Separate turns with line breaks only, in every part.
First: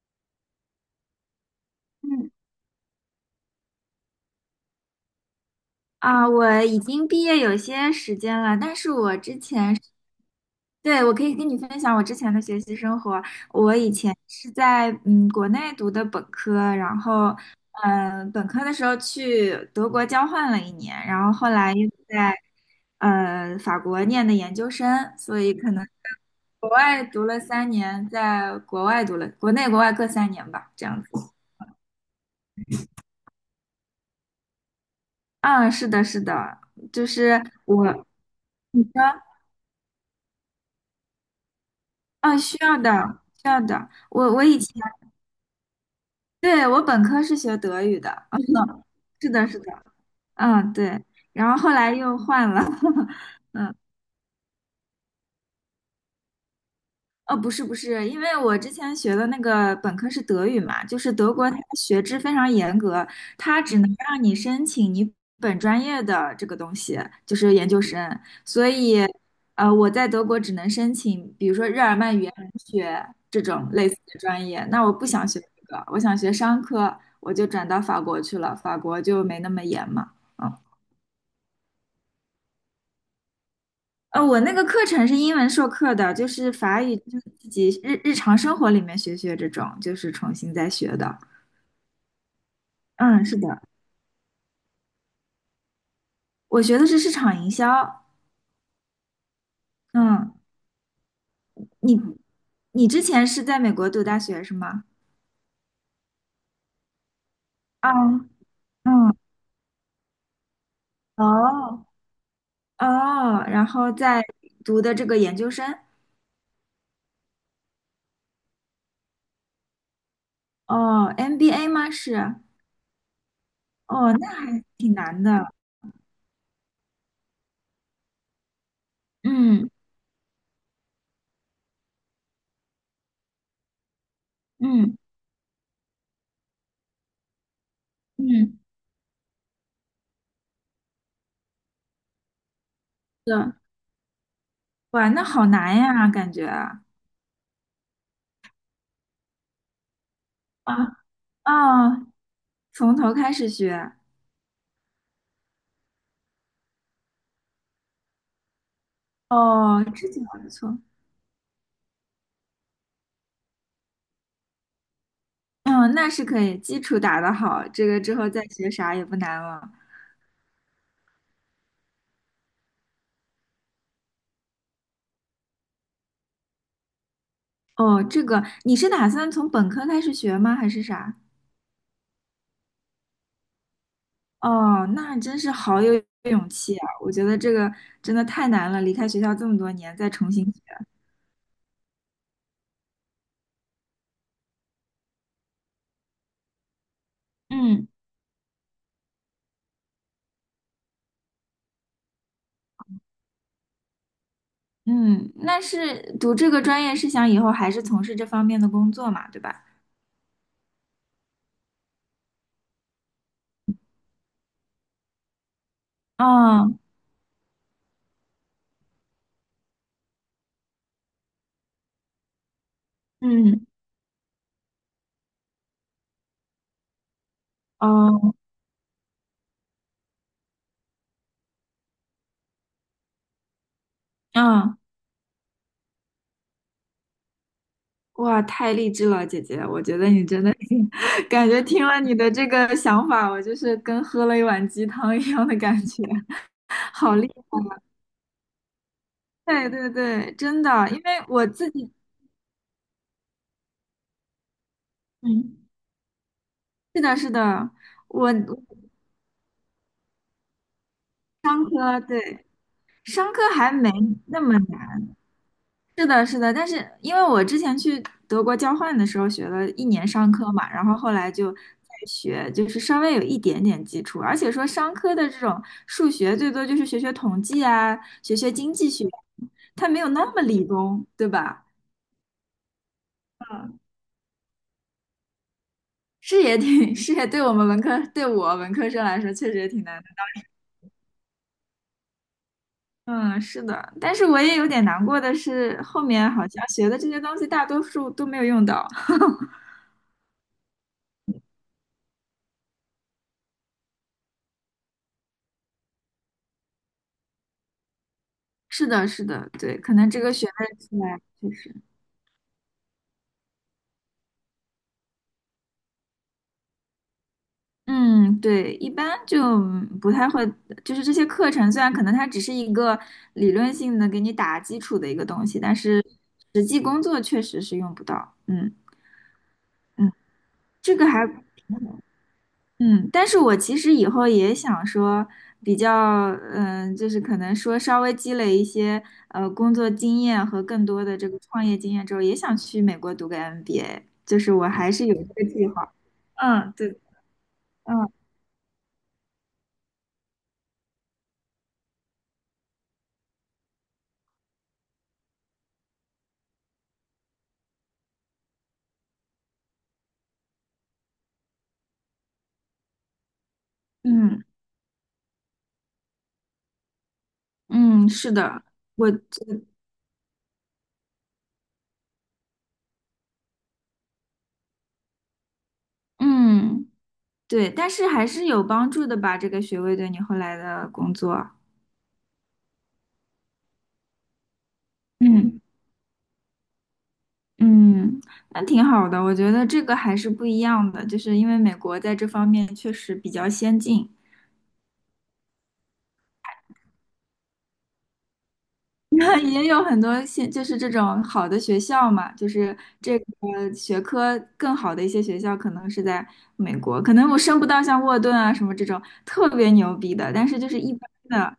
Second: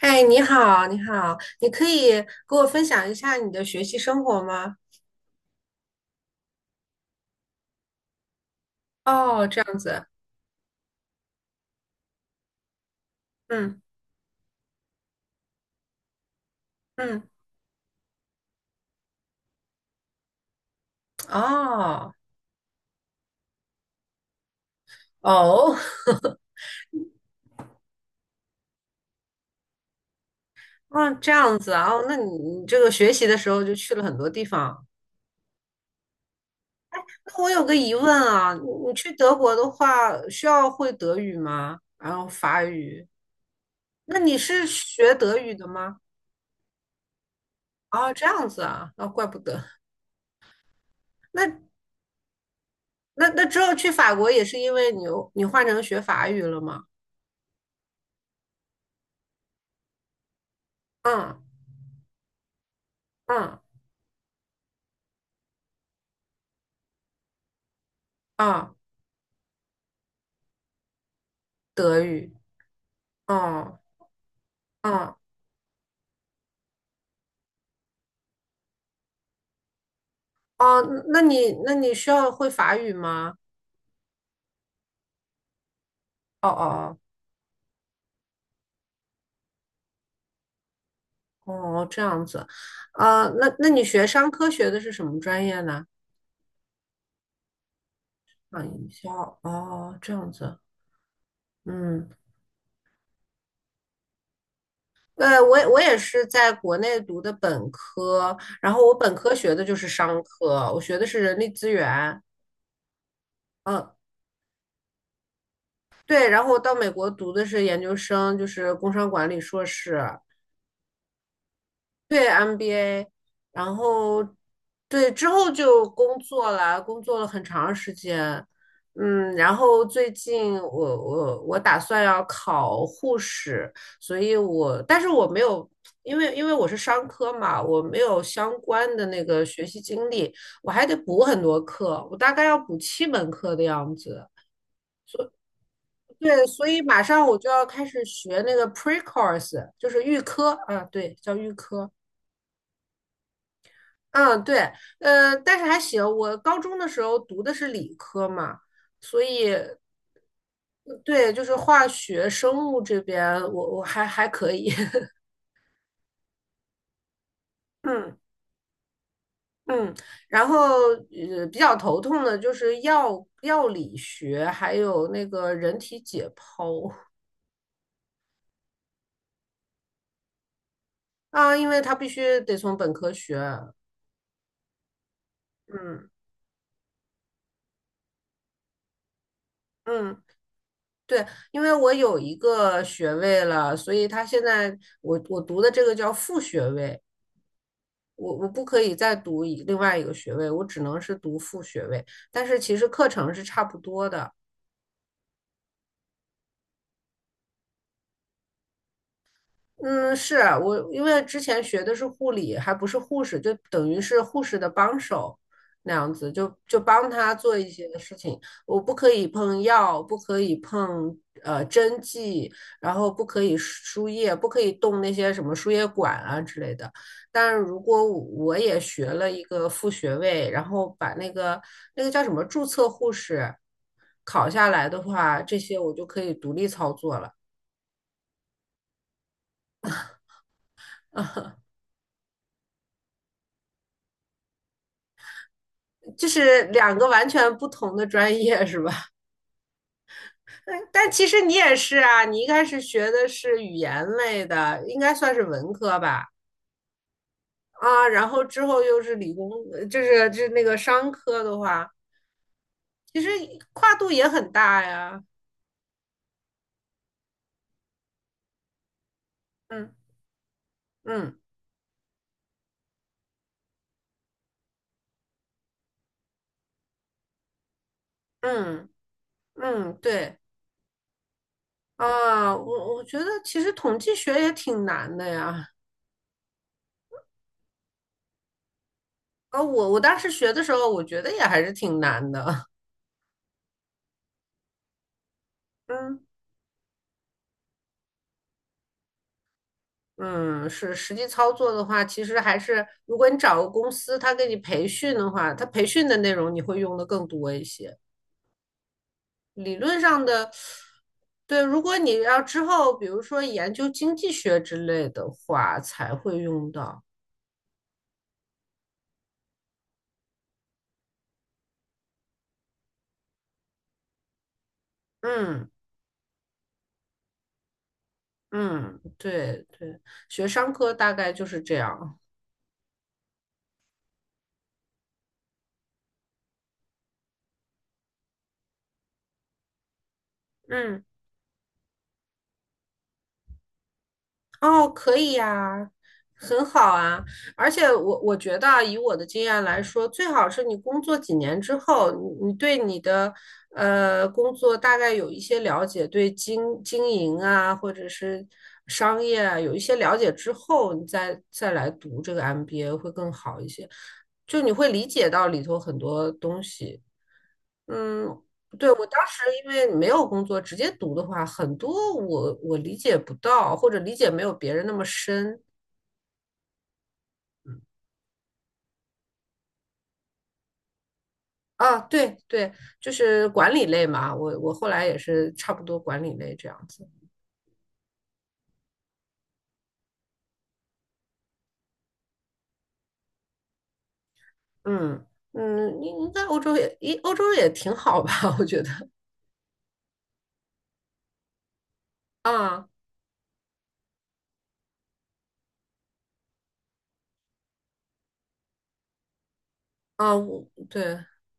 哎，你好，你好，你可以
嗯
给我分享一下你的学习生活吗？
啊，我已经毕业有些时间了，但是我之
哦，这
前
样
是，
子。
对，我可以跟你分享我之前的学习生活。我
嗯。
以前是在国内读的本科，然后
嗯，
本科的时候去德国交换了一年，然后后来又
哦
在法国念的研究生，所以可
哦。
能 国外读了三年，在国外读了国内国外各三年吧，这样
哦，这
子。
样子啊。哦，那你这个学习的时候就去了很多地方。
嗯，是的，是的，就是
那我有个疑问
我，
啊，你
你说。
你去德国的话，需要会德语吗？然后
啊，需
法
要的，
语？
需要的。
那
我
你
我以
是
前，
学德语的吗？
对，我本科是学德语的。
哦，这
啊，
样子啊，那、怪
是
不
的，是
得。
的，嗯，对。然后
那
后来又换了，
那 那之后去法国也是因为你换成学法语了吗？
哦，不是不是，因为我之前学的那个本科是德语嘛，就是德
嗯。
国它的学制非常严格，
嗯。
它只能让你申请你本专业的这个东西，就是研究生。所
啊，
以，我在德国只能申请，比如说日耳
德
曼语言
语。
文学这种
哦。
类似的专业。那我不
哦。
想学这个，我想学商科，我就转到法国去了，法国就没那么严嘛。
哦，那你需要会法语吗？
我那个课程是英文授课的，就
哦
是法语，
哦。
就是自己日常生活里面学学这种，就是重新再学的。
哦。哦，这样子。
嗯，
啊，
是
那
的，
那你学商科学的是什么专业呢？
我学的是市场营销。
啊，营销。哦，这样
嗯，
子。
你
嗯，
你之前是在美国读大学是吗？
对，我也是在国内读的本
啊，
科，然后我本
嗯，
科学的就是商科，我学的是人力资
哦
源。
哦，然后
嗯，
在读的这个研究生，
对，然后我到美国读的是研究生，就是工商管理硕士，
哦，MBA 吗？
对
是，
MBA。然
哦，
后
那还挺
对
难
之后
的。
就工作了，工作了很长时间。嗯，然
嗯
后最近我打算要考护士，所以我
嗯
但是我没有，因为我是商科嘛，我没有相
嗯，
关的那个学习经历，我还得补很多课，我大概要补七门
是
课
的。
的样子。
哇，那好难呀，感
对，
觉
所以
啊。
马上我就要开始学那个 pre course，就是预科啊，对，叫预科。
啊，从头开始学。
嗯，对。但是还行。我高中的时候读的是理科嘛，所以
哦，这就还不错。
对，就是化学、生物这边我还还可以。
嗯，那是可以，基础打得好，这个之
嗯。
后再学啥也不难了。
嗯，然后比较头痛的就是药理学，还有那个人体解剖
哦，这个你是打算从本科开始学吗？还是啥？
啊，因为它必须得从本科学。
哦，那真是好有
嗯
勇气啊！我觉得这个真的太难了，离开学校这么多年再
嗯。
重新学。
对，因为我有一个学位了，所以他现在我读的这个叫副学位，
嗯
我不可以再读一另外一个学位，我只能是读副学位，但是其实课程是差不多的。
嗯，那是读这个专业是想以后还是从事这方面的工作嘛，对吧？
嗯，是啊我，因为之前学的是护理，还不是护士，就等于是护士的帮手那样子，就
嗯
就帮他做一些事情。我不可以碰药，不可以碰针剂，然后不可以
嗯
输液，不可以动那些什么输液管啊之类的。但是如果我
哦
我也学了一个副学位，然后把那个叫什么注册护士考下
嗯。
来的话，这些我就可以独立操作了。
哇，太励志了，姐姐！我觉得你真的，感觉听了你的这个想法，我就是跟喝了一碗鸡汤一样的感觉。
就是 两个
好
完
厉害
全不
啊！
同的专业是吧？
对对对，真的，因
但
为
其实
我
你
自
也
己，
是啊，你一开始学的是语言类的，应该算是
嗯，
文科吧？
是的，是的，
啊，
我
然后
我
之后又是理工，就是那个商科的
商
话，
科，对，
其实
商科还没
跨度也
那
很
么
大
难，
呀。
是的，是的，但是因为我之前去德国交换的时候学了一
嗯。
年商科嘛，然后后来
嗯
就在学，就是稍微有一点点基础，而且说商科的这种数学最多就是学学统计啊，学学经
嗯
济学，它
嗯，
没有那
对
么理工，对吧？
啊，我觉得其实统计学也挺难的呀。
是也挺，是也对我们文科，对我文科生来说确实
啊，
也挺
我
难的。
当时学的时候，我觉得也还是挺难的。
嗯，是的，但是我也有点难过的是，后
嗯。
面好像学的这些东西大多数都没有用到。
嗯，是实际操作的话，其实还是如果你找个公司，他给你培训的话，他培训的内容你会用的更多一些。
是的，是的，
理
对，可
论
能这
上
个学
的，
位出来确
对，
实。
如果你要之后，比如说研究经济学之类的话，才会用到。
嗯，对，一般就不太会，就是这些课程虽然可能它只是一个理论性的给你打基础的一个东西，
嗯
但是实际工作确实是用不到。嗯
嗯，对对，
嗯。
学商科
这个
大
还
概就是这样。
嗯，但是我其实以后也想说比较，嗯、就是可能说稍微积累一些工作经验和更
嗯。
多的这个创业经验之后，也想去美国读个 MBA，就是我
哦，
还是有
可以
这个计
呀，
划。
很
嗯，对，
好啊。而且
嗯
我觉得啊，以我的经验来说，最好是你工作几年之后，你对你的工作大概有一些了解，对经营啊，或者是商业啊，有一些了解之后，你再来读这个 MBA 会更好一些。
嗯
就你会理解到里头很多东西。
嗯，是
嗯，
的。
对，我
我。
当时因为没有工作，直接读的话，很多我理解不到，或者理解没有别人那么深
嗯，对，但是还是有帮助的吧，这个学位对你后来的工作。
啊。对对，就是管理类嘛，我后来也是
嗯
差不多管理类这样子。
嗯，那挺好的，我觉得这个还是不一样的，就是因为美国在这方面确实比较先进。
嗯嗯。你你在欧洲也，一欧洲也挺好吧？我觉得
那也有很多就是这种好的学校嘛，就是
啊。
这个学科更好的一些学校可能是在美国，可能我升不到像沃顿啊什么这种特别牛逼的，
啊，
但是
我
就是一般
对。
的，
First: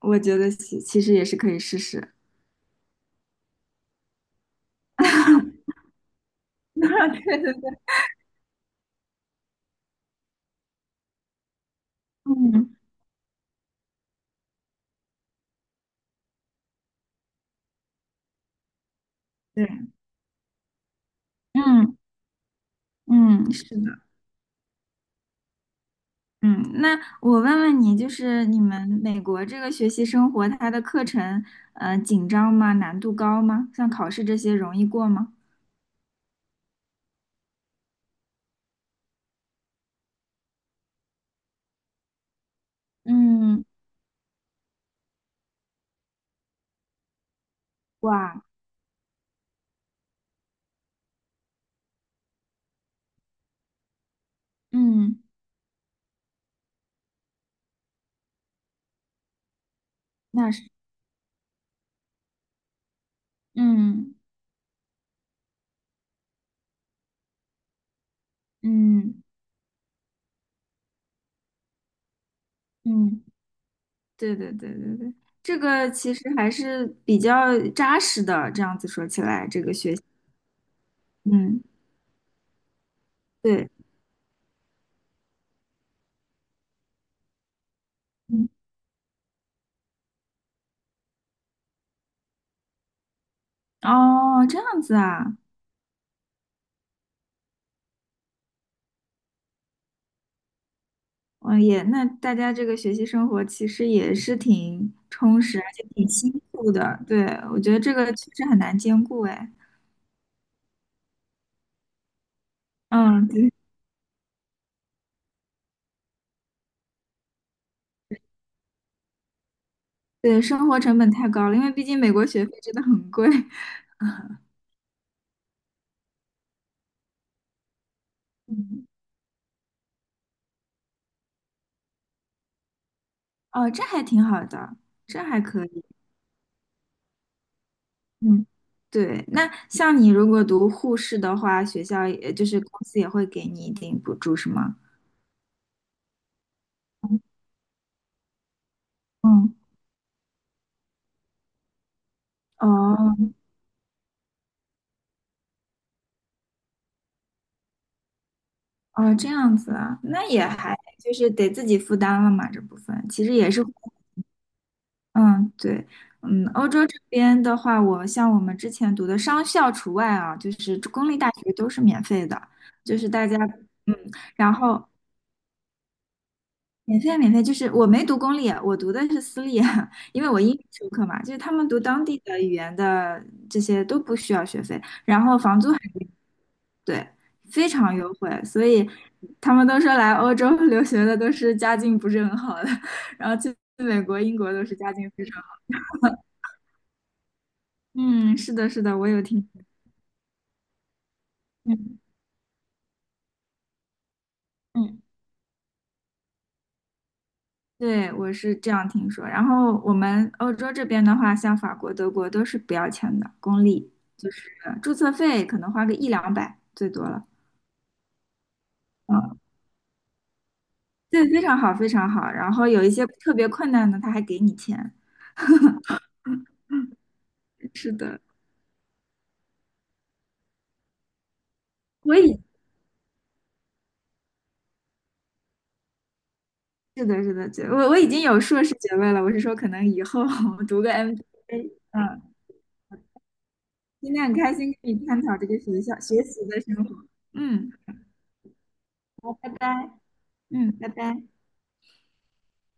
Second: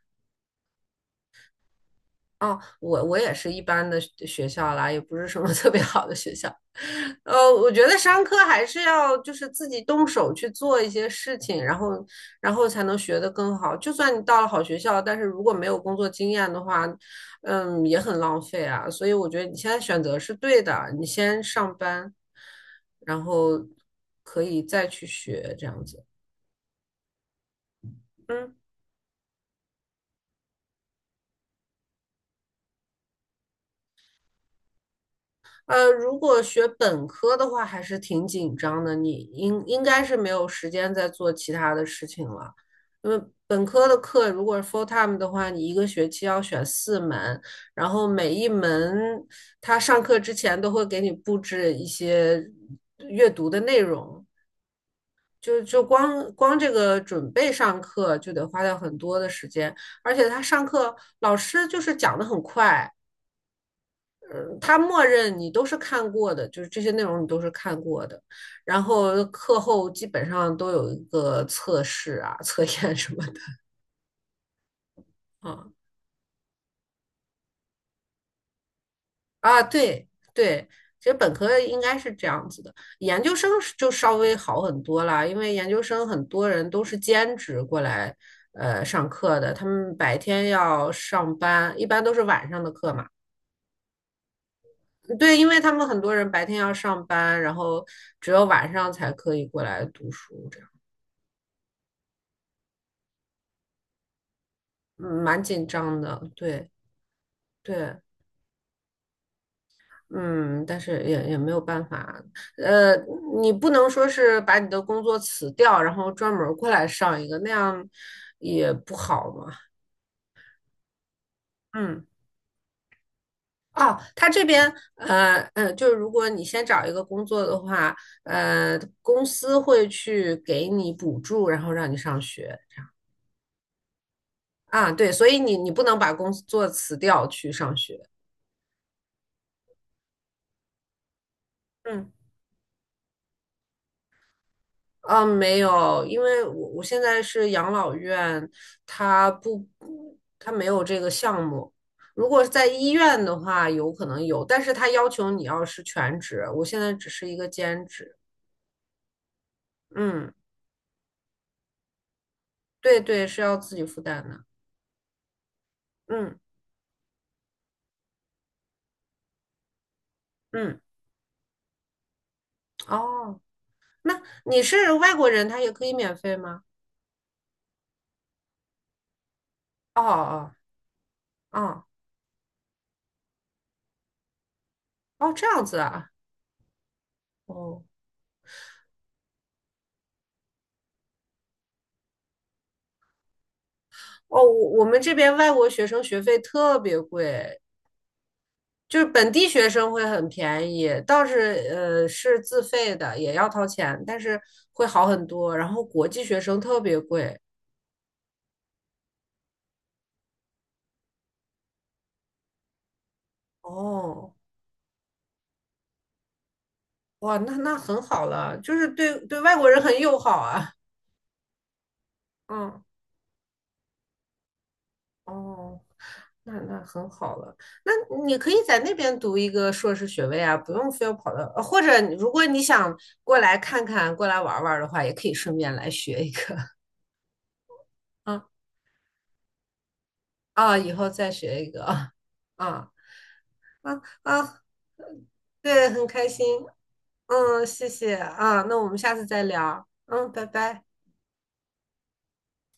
我觉得其实也是可以试试。
哦，我也是一般的学校啦，也不是什么 特别好的学校。
对对
我
对，
觉得商科还是要就是自己动手去做一些事情，然后然后才能学得更好。就算你到了好学校，但是如果没有工作经验的话，嗯，也很浪费啊。所以我觉得你现
对，
在选择是对的，你先上
嗯
班，然
嗯，
后
是的，
可以再去学这样子。
嗯，那我问问你，就是
嗯。
你们美国这个学习生活，它的课程，紧张吗？难度高吗？像考试这些容易过吗？
如果学本科的话，还是挺紧张的。你应该是没有时间再做其他的事情了，因为本
嗯，
科的课如果是 full time 的话，你一个学期要选四门，然后每
哇，
一门他上课之前都会给你布置一些阅读的内容，
嗯，
就光光这个准备上课就得花掉很多的时间，而且他
那是，
上课老师就是讲的很快。
嗯
嗯，他默认你都是看过的，就是这些内容你都是看过的，然
嗯
后课后基本上都有一个测试啊、测验什
嗯，
么的
对对对对对，这
啊。
个其实还是比较扎实的，这样子说起来，这
啊，
个学习，
对对，其实本科
嗯，
应该是这样子的，研究生
对，
是就稍微好很多啦，因为研究生很多人都是兼职过来
嗯，
上课的，他们白天要上班，一般都是晚上的课嘛。
哦，这样子
对，
啊，
因为他们很多人白天要上班，然后只有晚上才可以过来读书，这样。
嗯，也，那大家这个学习生活其实也是挺
嗯，
充
蛮
实，而
紧
且
张
挺
的，
辛
对
苦的。对，我觉得这
对。
个确实很难兼顾。哎，
嗯，但是也没有办法。呃，
嗯，
你
对，
不能说是把你的工作辞掉，然后专门儿过来上一个，那样也不好嘛。
对，生活成本太高了，因为毕竟
嗯。
美国学费真的很贵。
哦，他这边，就是如果你先找一个工作的话，
嗯，
公司会去给你补助，然后让你上学
哦，这还挺好的，
啊，对，
这
所以
还
你
可
你不
以。
能把工作辞掉去上学。
嗯，对，那像你如果读护士的话，学校
嗯。
也就是公司也会给你一定补助，是吗？
啊，没有，因为我现在是养老院，它
嗯，
不，它没有这个项目。如果是在医院
哦
的话，有可能有，但是他要求你要是全职，我现在只是一个兼职。
哦，这样子啊，那
嗯，
也还就是得自己负担了嘛，这部
对
分其
对，
实
是
也
要
是。
自己负担的。
嗯，对，
嗯。
嗯，欧洲这边的话，我像我们之前读的商校除外啊，就是
嗯，
公立大学都是免费的，就是大家，
哦，
嗯，
那
然
你
后
是外国人，他也可以免费吗？
免费免费，就是我没读公立，我读的是私立，
哦。
因为我英
哦
语授课嘛，就是他们读
哦
当地的语言的这些都不需要学费，
哦，这
房
样
租还，
子啊。
对，非
哦
常优惠，所以他们都说来欧洲 留学的都是家境不是很好的。然后去美国、英
哦。
国都
我
是
我
家
们
境
这
非
边
常好，
外国学生学费特别贵，
嗯，是的，是的，
就是
我有
本地
听。
学生会很便宜，倒是
嗯
是自费的，也要掏钱，但是会
嗯
好很多。然后国际学生特别贵。
对，我是这样听说。然后我们欧洲这边的话，像法国、德国都是不要钱的，公立，就
哦，
是注册费可能花个一两百最多了。
哇，那那很好了，就是对
嗯，
对外国人很友好啊。
对，非常好，非常好。然后有
嗯。
一些特别困难的，他还给你钱。
哦，那那很好了。那
是的，
你可以在那边读一个硕士学位啊，不用非要跑到，或者你
我
如
已
果你想过来看看、过来玩儿玩儿的话，也可以顺便来学一个。
是的，是的，对，我已经 有
啊。
硕士学位了。我是说，可能以后 我
啊，
读个
以后再
MBA。
学一个啊。
嗯，
啊。啊。
今天很开
啊，
心跟你探讨这个学
对，
校
很
学
开
习的
心。
生活。
嗯，
嗯，
谢谢啊，那我们下次
好，
再
拜
聊。
拜。
嗯，拜
嗯，
拜。
拜拜。